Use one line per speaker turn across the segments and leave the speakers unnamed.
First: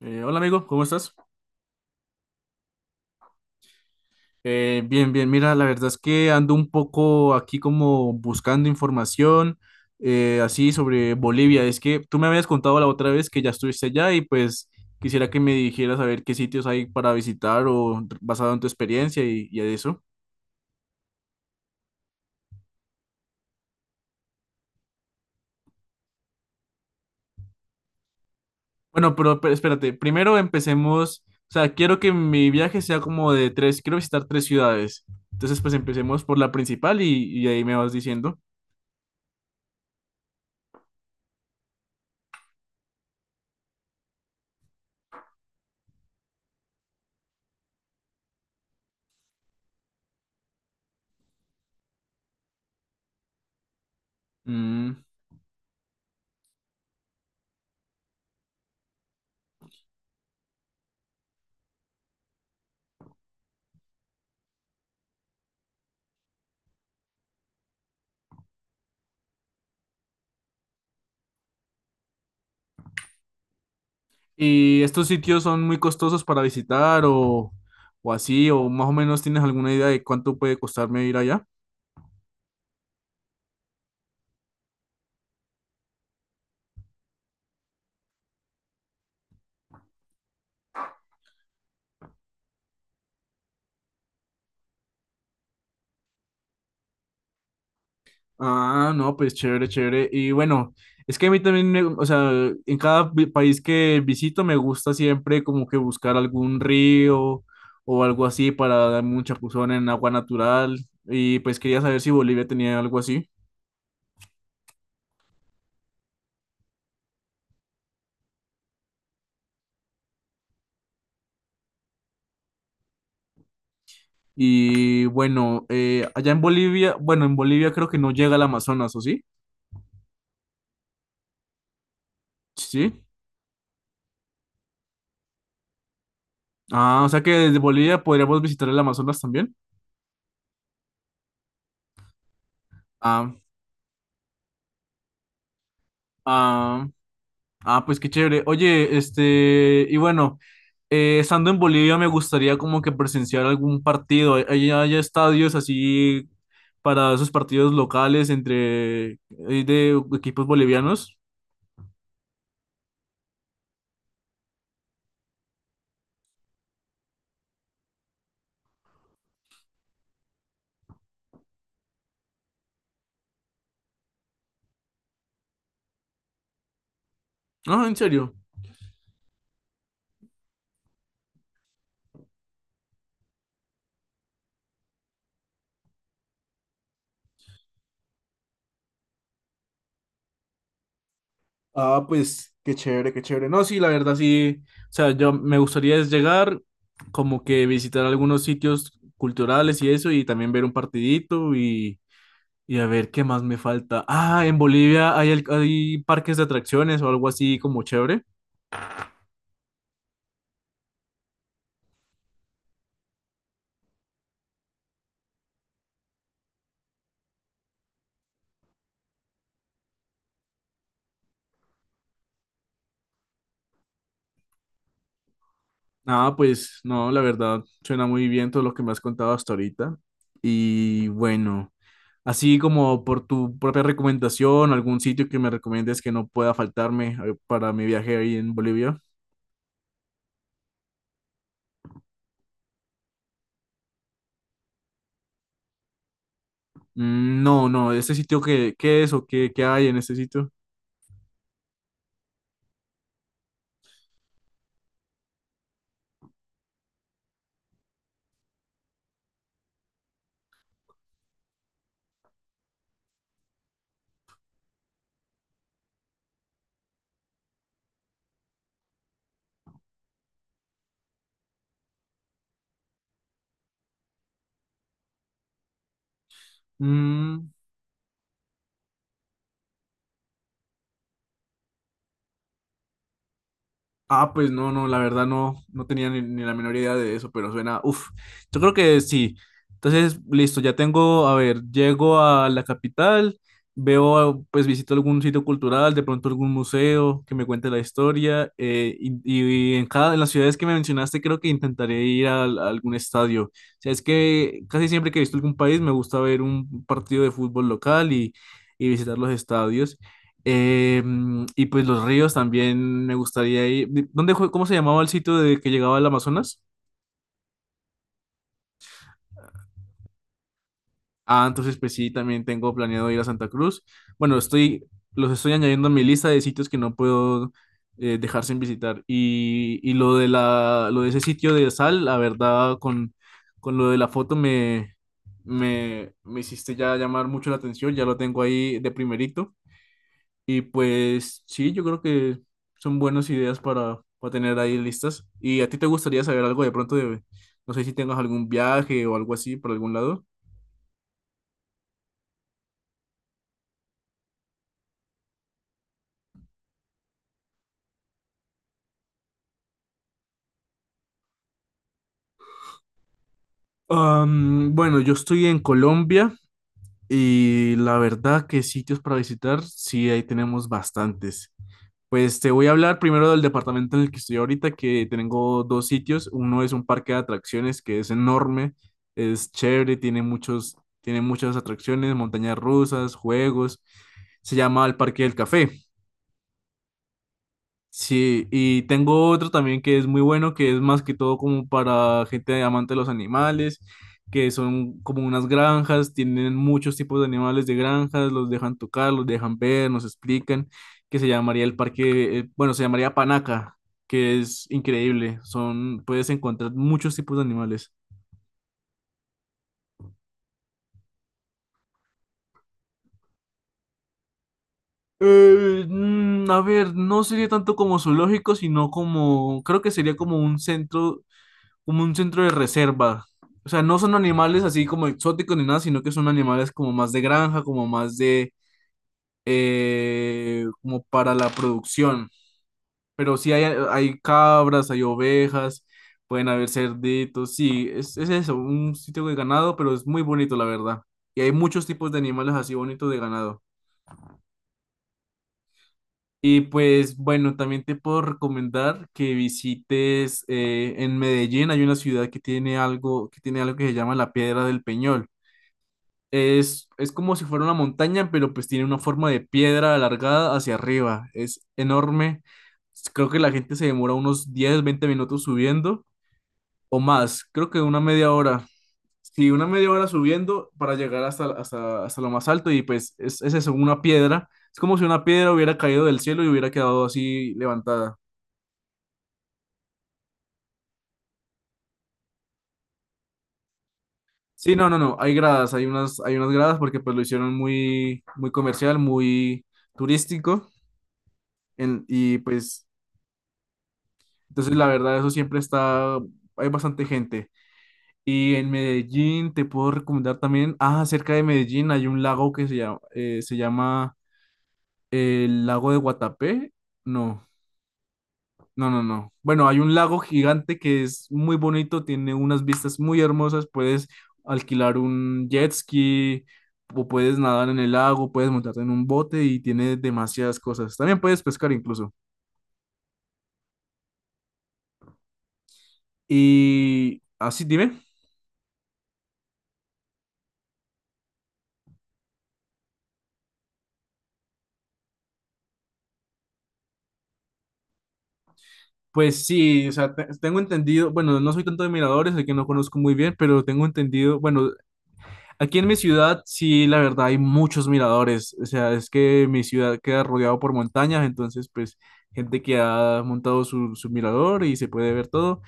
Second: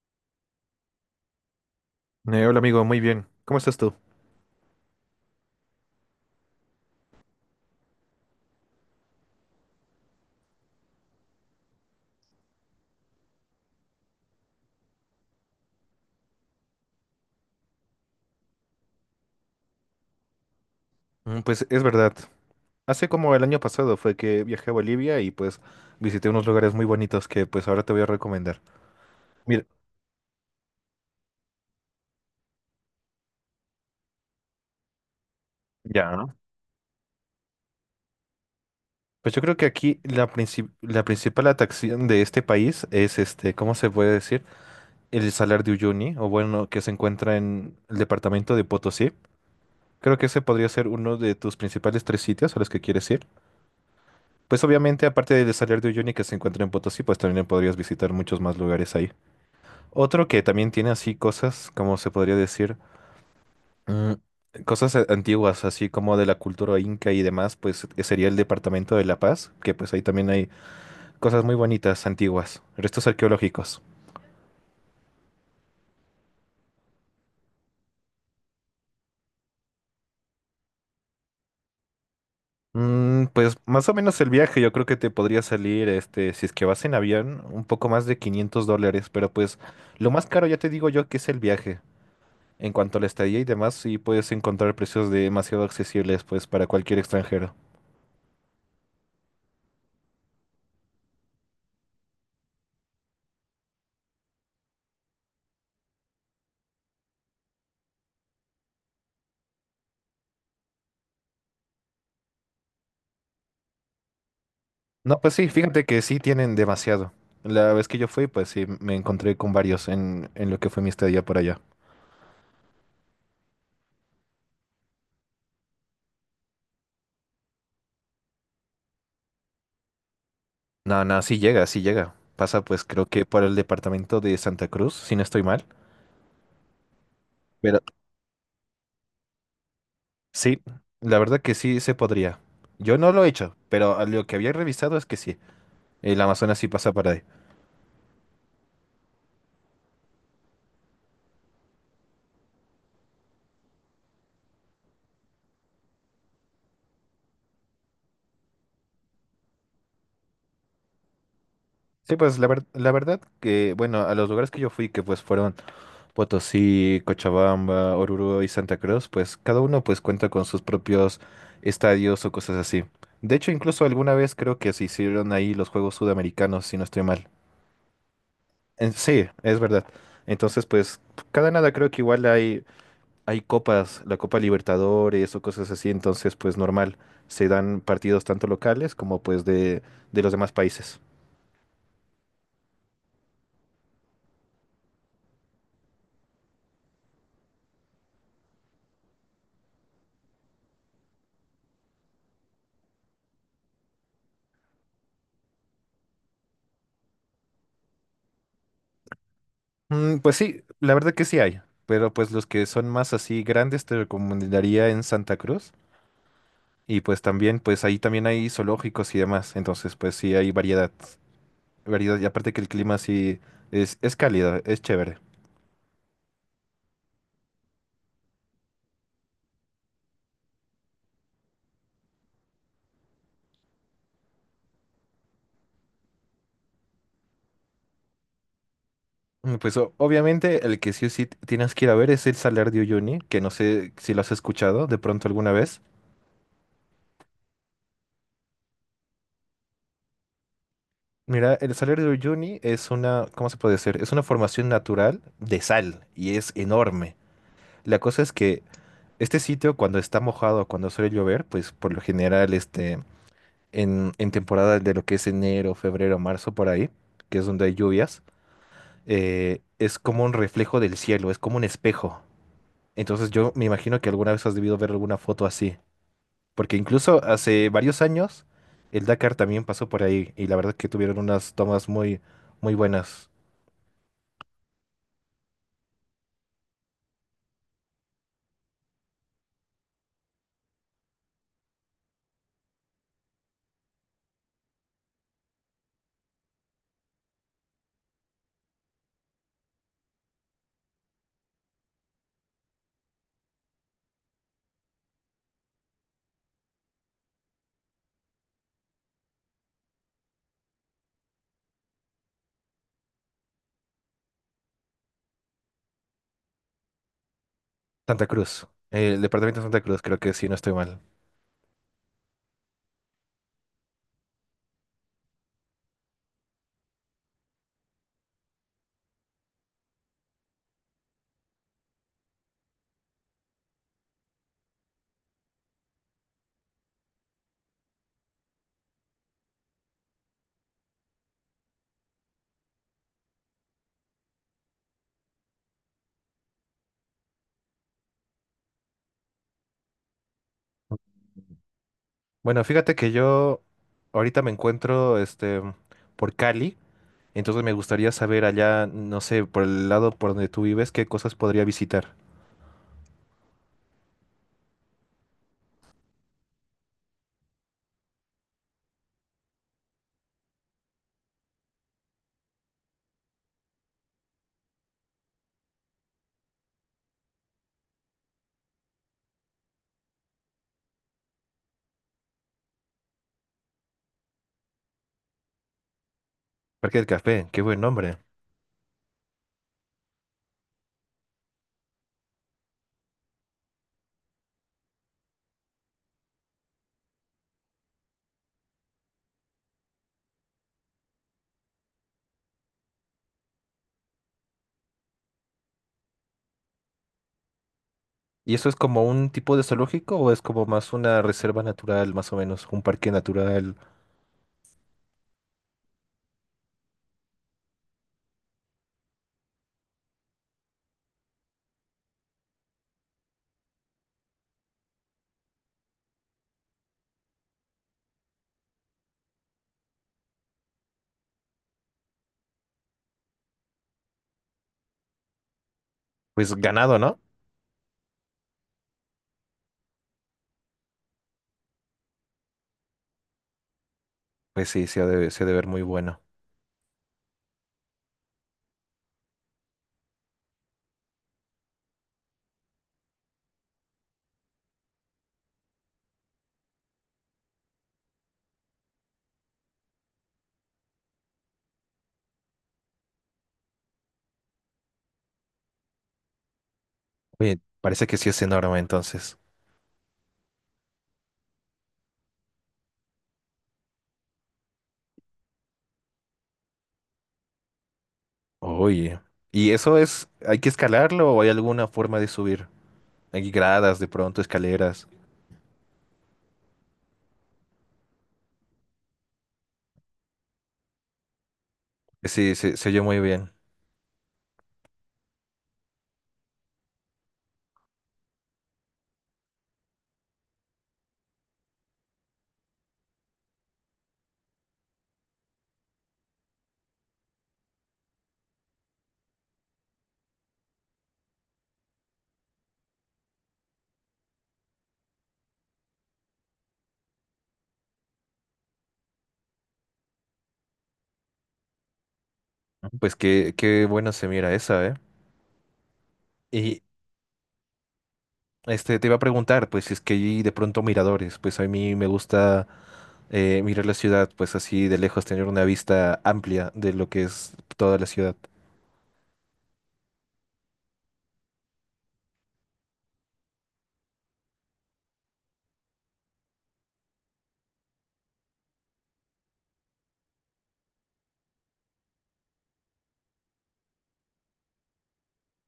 Hola amigo, ¿cómo estás?
Hola amigo, muy bien. ¿Cómo estás tú?
Bien, mira, la verdad es que ando un poco aquí como buscando información así sobre Bolivia. Es que tú me habías contado la otra vez que ya estuviste allá y pues quisiera que me dijeras a ver qué sitios hay para visitar o basado en tu experiencia y eso.
Pues es verdad. Hace como el año pasado fue que viajé a Bolivia y pues visité unos lugares muy bonitos que pues ahora te voy a recomendar.
Bueno, pero
Mira,
espérate, primero empecemos, o sea, quiero que mi viaje sea como de tres, quiero visitar tres ciudades. Entonces pues
ya.
empecemos
¿No?
por la principal y ahí me vas diciendo.
Pues yo creo que aquí la principal atracción de este país es este, ¿cómo se puede decir? El Salar de Uyuni, o bueno, que se encuentra en el departamento de Potosí. Creo que ese podría ser uno de tus principales tres sitios a los que quieres ir. Pues
Mm.
obviamente, aparte del Salar de Uyuni que se encuentra en Potosí, pues también podrías visitar muchos más lugares ahí. Otro que también tiene así cosas, como se podría decir, mm, antiguas, así como de la cultura inca y demás, pues sería el Departamento de La Paz, que pues ahí también hay cosas muy bonitas, antiguas, restos arqueológicos.
¿Y estos sitios son muy costosos para visitar o así? ¿O más o menos tienes alguna idea de cuánto puede costarme ir allá?
Pues más o menos el viaje, yo creo que te podría salir, este, si es que vas en avión, un poco más de $500, pero pues lo más caro ya te digo yo que es el viaje. En cuanto a la estadía y demás, sí puedes encontrar precios demasiado accesibles, pues para cualquier extranjero.
Ah, no, pues chévere, chévere. Y bueno, es que a mí también, o sea, en cada país que visito me gusta siempre como que buscar algún río o algo así para darme un chapuzón en agua natural. Y pues quería saber si Bolivia tenía algo así.
No, pues sí, fíjate que sí tienen demasiado. La vez que yo fui, pues sí, me encontré con varios en lo que fue mi estadía por allá.
Y bueno, allá en Bolivia, bueno, en Bolivia creo que no llega al Amazonas, ¿o sí?
No, no, sí llega, sí llega. Pasa pues
Sí.
creo que por el departamento de Santa Cruz, si no estoy mal.
Ah, o sea que desde
Pero
Bolivia podríamos visitar el Amazonas también.
sí, la verdad que sí se podría. Yo no lo he
Ah,
hecho, pero a lo que había revisado es que sí. El Amazonas sí
ah,
pasa para ahí.
ah, pues qué chévere. Oye, este, y bueno, estando en Bolivia me gustaría como que presenciar algún partido. ¿Hay estadios así para esos partidos locales entre de equipos bolivianos?
Sí, pues la verdad que, bueno, a los lugares que yo fui, que pues fueron Potosí, Cochabamba, Oruro y Santa Cruz, pues cada uno pues cuenta con sus propios estadios o cosas así. De hecho, incluso alguna vez creo que se hicieron ahí los Juegos Sudamericanos, si no estoy mal.
No, en serio.
Sí, es verdad. Entonces, pues cada nada creo que igual hay, hay copas, la Copa Libertadores o cosas así, entonces pues normal, se dan partidos tanto locales como pues de los demás países.
Ah, pues qué chévere, qué chévere. No, sí, la verdad sí. O sea, yo me gustaría es llegar, como que visitar algunos sitios culturales y eso, y también ver un partidito. Y a ver, ¿qué más me falta? Ah, en Bolivia hay, hay parques de atracciones o algo así como chévere.
Pues sí, la verdad que sí hay, pero pues los que son más así grandes te recomendaría en Santa Cruz. Y pues también, pues ahí también hay zoológicos y demás. Entonces, pues sí hay variedad. Variedad. Y aparte que el clima sí es cálido, es chévere.
Ah, pues no, la verdad, suena muy bien todo lo que me has contado hasta ahorita. Y bueno, así como por tu propia recomendación, algún sitio que me recomiendes que no pueda faltarme para mi viaje ahí en Bolivia.
Pues obviamente el que sí o sí tienes que ir a ver es el Salar de Uyuni, que no sé si lo has escuchado de pronto alguna vez.
Mm, no, no, ese sitio qué es o qué hay en ese sitio?
Mira, el Salar de Uyuni es una, ¿cómo se puede decir? Es una formación natural de sal y es enorme. La cosa es que este sitio cuando está mojado, cuando suele llover, pues por lo general este en temporada de lo que es enero, febrero, marzo, por ahí, que es donde hay lluvias, es como un reflejo del cielo, es como un espejo. Entonces yo me imagino que alguna vez has debido ver alguna foto así, porque incluso
Mm.
hace varios años el Dakar también pasó por ahí y la verdad que tuvieron unas tomas muy, muy buenas.
Ah, pues no, no, la verdad no, no tenía ni la menor idea de eso, pero suena, uff, yo creo que sí. Entonces, listo, ya tengo, a ver, llego a la capital, veo, pues visito algún sitio cultural, de pronto algún museo que me cuente la historia, y en cada, en las ciudades que me mencionaste creo que intentaré ir a algún estadio. O sea, es que casi siempre que he visto algún país me gusta ver un partido de fútbol local y visitar los estadios. Eh, y pues los ríos también me gustaría ir. ¿Dónde, cómo se llamaba el sitio de que llegaba al Amazonas?
Santa Cruz, el departamento de Santa Cruz, creo que sí, no estoy mal.
Ah, entonces pues sí, también tengo planeado ir a Santa Cruz. Bueno, estoy, los estoy añadiendo a mi lista de sitios que no puedo dejar sin visitar. Y lo de la, lo de ese sitio de sal, la verdad, con lo de la foto me hiciste ya llamar mucho la atención, ya lo tengo ahí de primerito. Y pues sí, yo creo que son buenas ideas para tener ahí listas. ¿Y a ti te gustaría saber algo de pronto de, no sé si tengas algún viaje o algo así por algún lado?
Bueno, fíjate que yo ahorita me encuentro este, por Cali. Entonces me gustaría saber allá, no sé, por el lado por donde tú vives, qué cosas podría visitar.
Am, bueno, yo estoy en Colombia y la verdad que sitios para visitar, sí, ahí tenemos bastantes. Pues te voy a hablar primero del departamento en el que estoy ahorita, que tengo dos sitios. Uno es un parque de atracciones que es enorme, es chévere, tiene muchos, tiene muchas atracciones, montañas rusas, juegos. Se llama el Parque del Café.
Parque del Café, qué buen nombre.
Sí, y tengo otro también que es muy bueno, que es más que todo como para gente amante de los animales, que son como unas granjas, tienen muchos tipos de animales de granjas, los dejan tocar, los dejan ver, nos explican, que se llamaría el parque, bueno, se llamaría Panaca, que es increíble, son, puedes encontrar muchos tipos de animales.
¿Y eso es como un tipo de zoológico o es como más una reserva natural, más o menos, un parque natural?
A ver, no sería tanto como zoológico, sino como, creo que sería como un centro de reserva. O sea, no son animales así como exóticos ni nada, sino que son animales como más de granja, como más de, como para la producción. Pero sí hay cabras, hay ovejas, pueden
Pues
haber
ganado, ¿no?
cerditos, sí, es eso, un sitio de ganado, pero es muy bonito, la verdad. Y hay muchos tipos de animales así bonitos de ganado.
Pues sí, se ha de ver muy bueno.
Y pues bueno, también te puedo recomendar que visites en Medellín, hay una ciudad que tiene algo, que tiene algo que se llama la Piedra del Peñol. Es como si fuera una montaña, pero pues tiene una forma de piedra alargada hacia arriba. Es enorme. Creo que la gente se demora unos 10 20 minutos subiendo o más.
Oye,
Creo que una
parece que sí
media
es
hora.
enorme entonces.
Sí, una media hora subiendo para llegar hasta, hasta, hasta lo más alto y pues es eso, una piedra. Es como si una piedra hubiera caído del cielo y hubiera quedado así levantada.
Oye, ¿y eso es, hay que escalarlo o hay alguna forma de subir? Hay gradas, de pronto,
Sí, no, no,
escaleras.
no, hay gradas, hay unas gradas porque pues lo hicieron muy, muy comercial, muy turístico y
Sí,
pues.
se oye muy bien.
Entonces, la verdad, eso siempre está, hay bastante gente. Y en Medellín te puedo recomendar también, ah, cerca de Medellín hay un lago que se llama el lago de Guatapé. No, no, no, no. Bueno, hay un lago gigante que es muy bonito, tiene unas vistas muy hermosas, puedes alquilar un jet ski o puedes nadar en el lago, puedes montarte en un bote y tiene demasiadas cosas. También puedes pescar incluso.
Pues qué, qué bueno se mira esa, ¿eh? Y,
Y así, dime.
este, te iba a preguntar, pues, si es que hay de pronto miradores, pues a mí me gusta mirar la ciudad, pues así de lejos, tener una vista amplia de lo que es toda la ciudad.
Pues sí, o sea, tengo entendido, bueno, no soy tanto de miradores, el que no conozco muy bien, pero tengo entendido, bueno, aquí en mi ciudad sí, la verdad, hay muchos miradores, o sea, es que mi ciudad queda rodeado por montañas, entonces, pues, gente que ha montado su, su mirador y se puede ver todo,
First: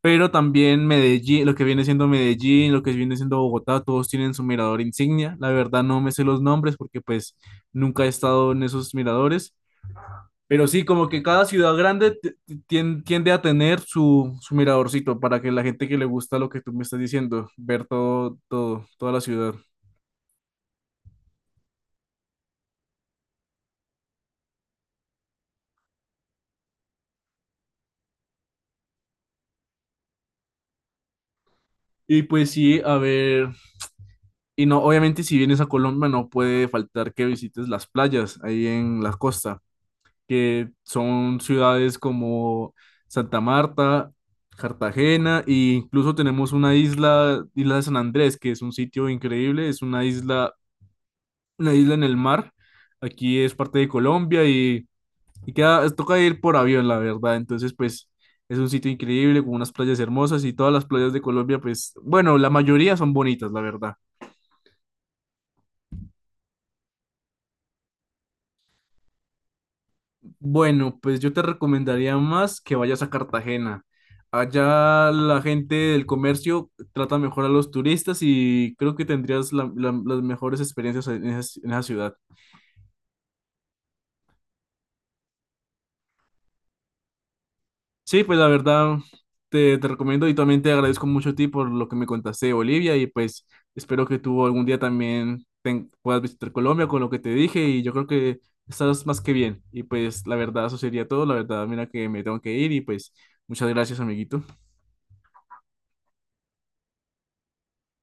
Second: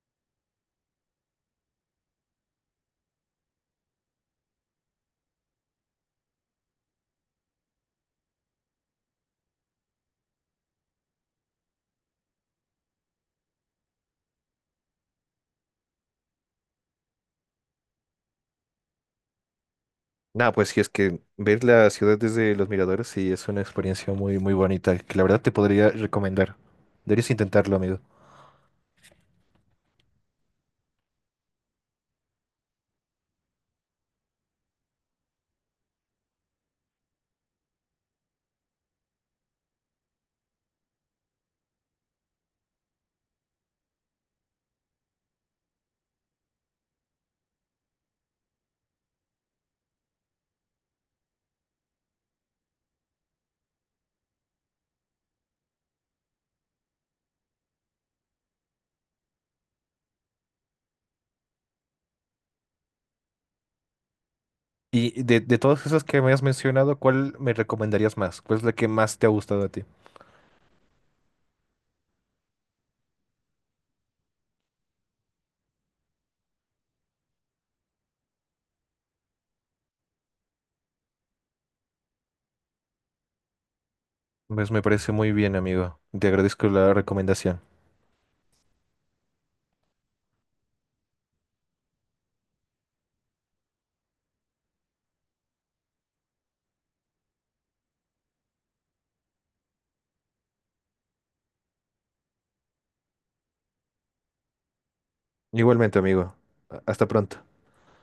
pero también Medellín, lo que viene siendo Medellín, lo que viene siendo Bogotá, todos tienen su mirador insignia, la verdad no me sé los nombres porque, pues, nunca he estado en esos miradores. Pero sí, como que cada ciudad grande tiende a tener su, su miradorcito para que la gente que le gusta lo que tú me estás diciendo, ver todo, todo, toda la ciudad.
Nada, pues si es que ver la ciudad desde los miradores, sí, es una experiencia muy, muy bonita, que la verdad te podría recomendar. Deberías intentarlo, amigo.
Y pues sí, a ver, y no, obviamente si vienes a Colombia no puede faltar que visites las playas ahí en la costa, que son ciudades como Santa Marta, Cartagena, e incluso tenemos una isla, Isla de San Andrés, que es un sitio increíble, es una isla en el mar. Aquí es parte de Colombia y queda, toca ir por avión, la verdad. Entonces, pues es un sitio increíble con unas playas hermosas y todas las playas de Colombia, pues bueno, la mayoría son bonitas, la verdad.
Y de todas esas que me has mencionado, ¿cuál me recomendarías más? ¿Cuál es la que más te ha gustado a ti?
Bueno, pues yo te recomendaría más que vayas a Cartagena. Allá la gente del comercio trata mejor a los turistas y creo que tendrías las mejores experiencias en esa ciudad.
Pues me parece muy bien, amigo. Te agradezco la recomendación.
Sí, pues la verdad te recomiendo y también te agradezco mucho a ti por lo que me contaste de Bolivia y pues espero que tú algún día también puedas visitar Colombia con lo que te dije y yo creo que estás más que bien y pues la verdad eso sería todo, la verdad mira que me tengo que ir y pues muchas gracias amiguito.
Igualmente, amigo. Hasta pronto.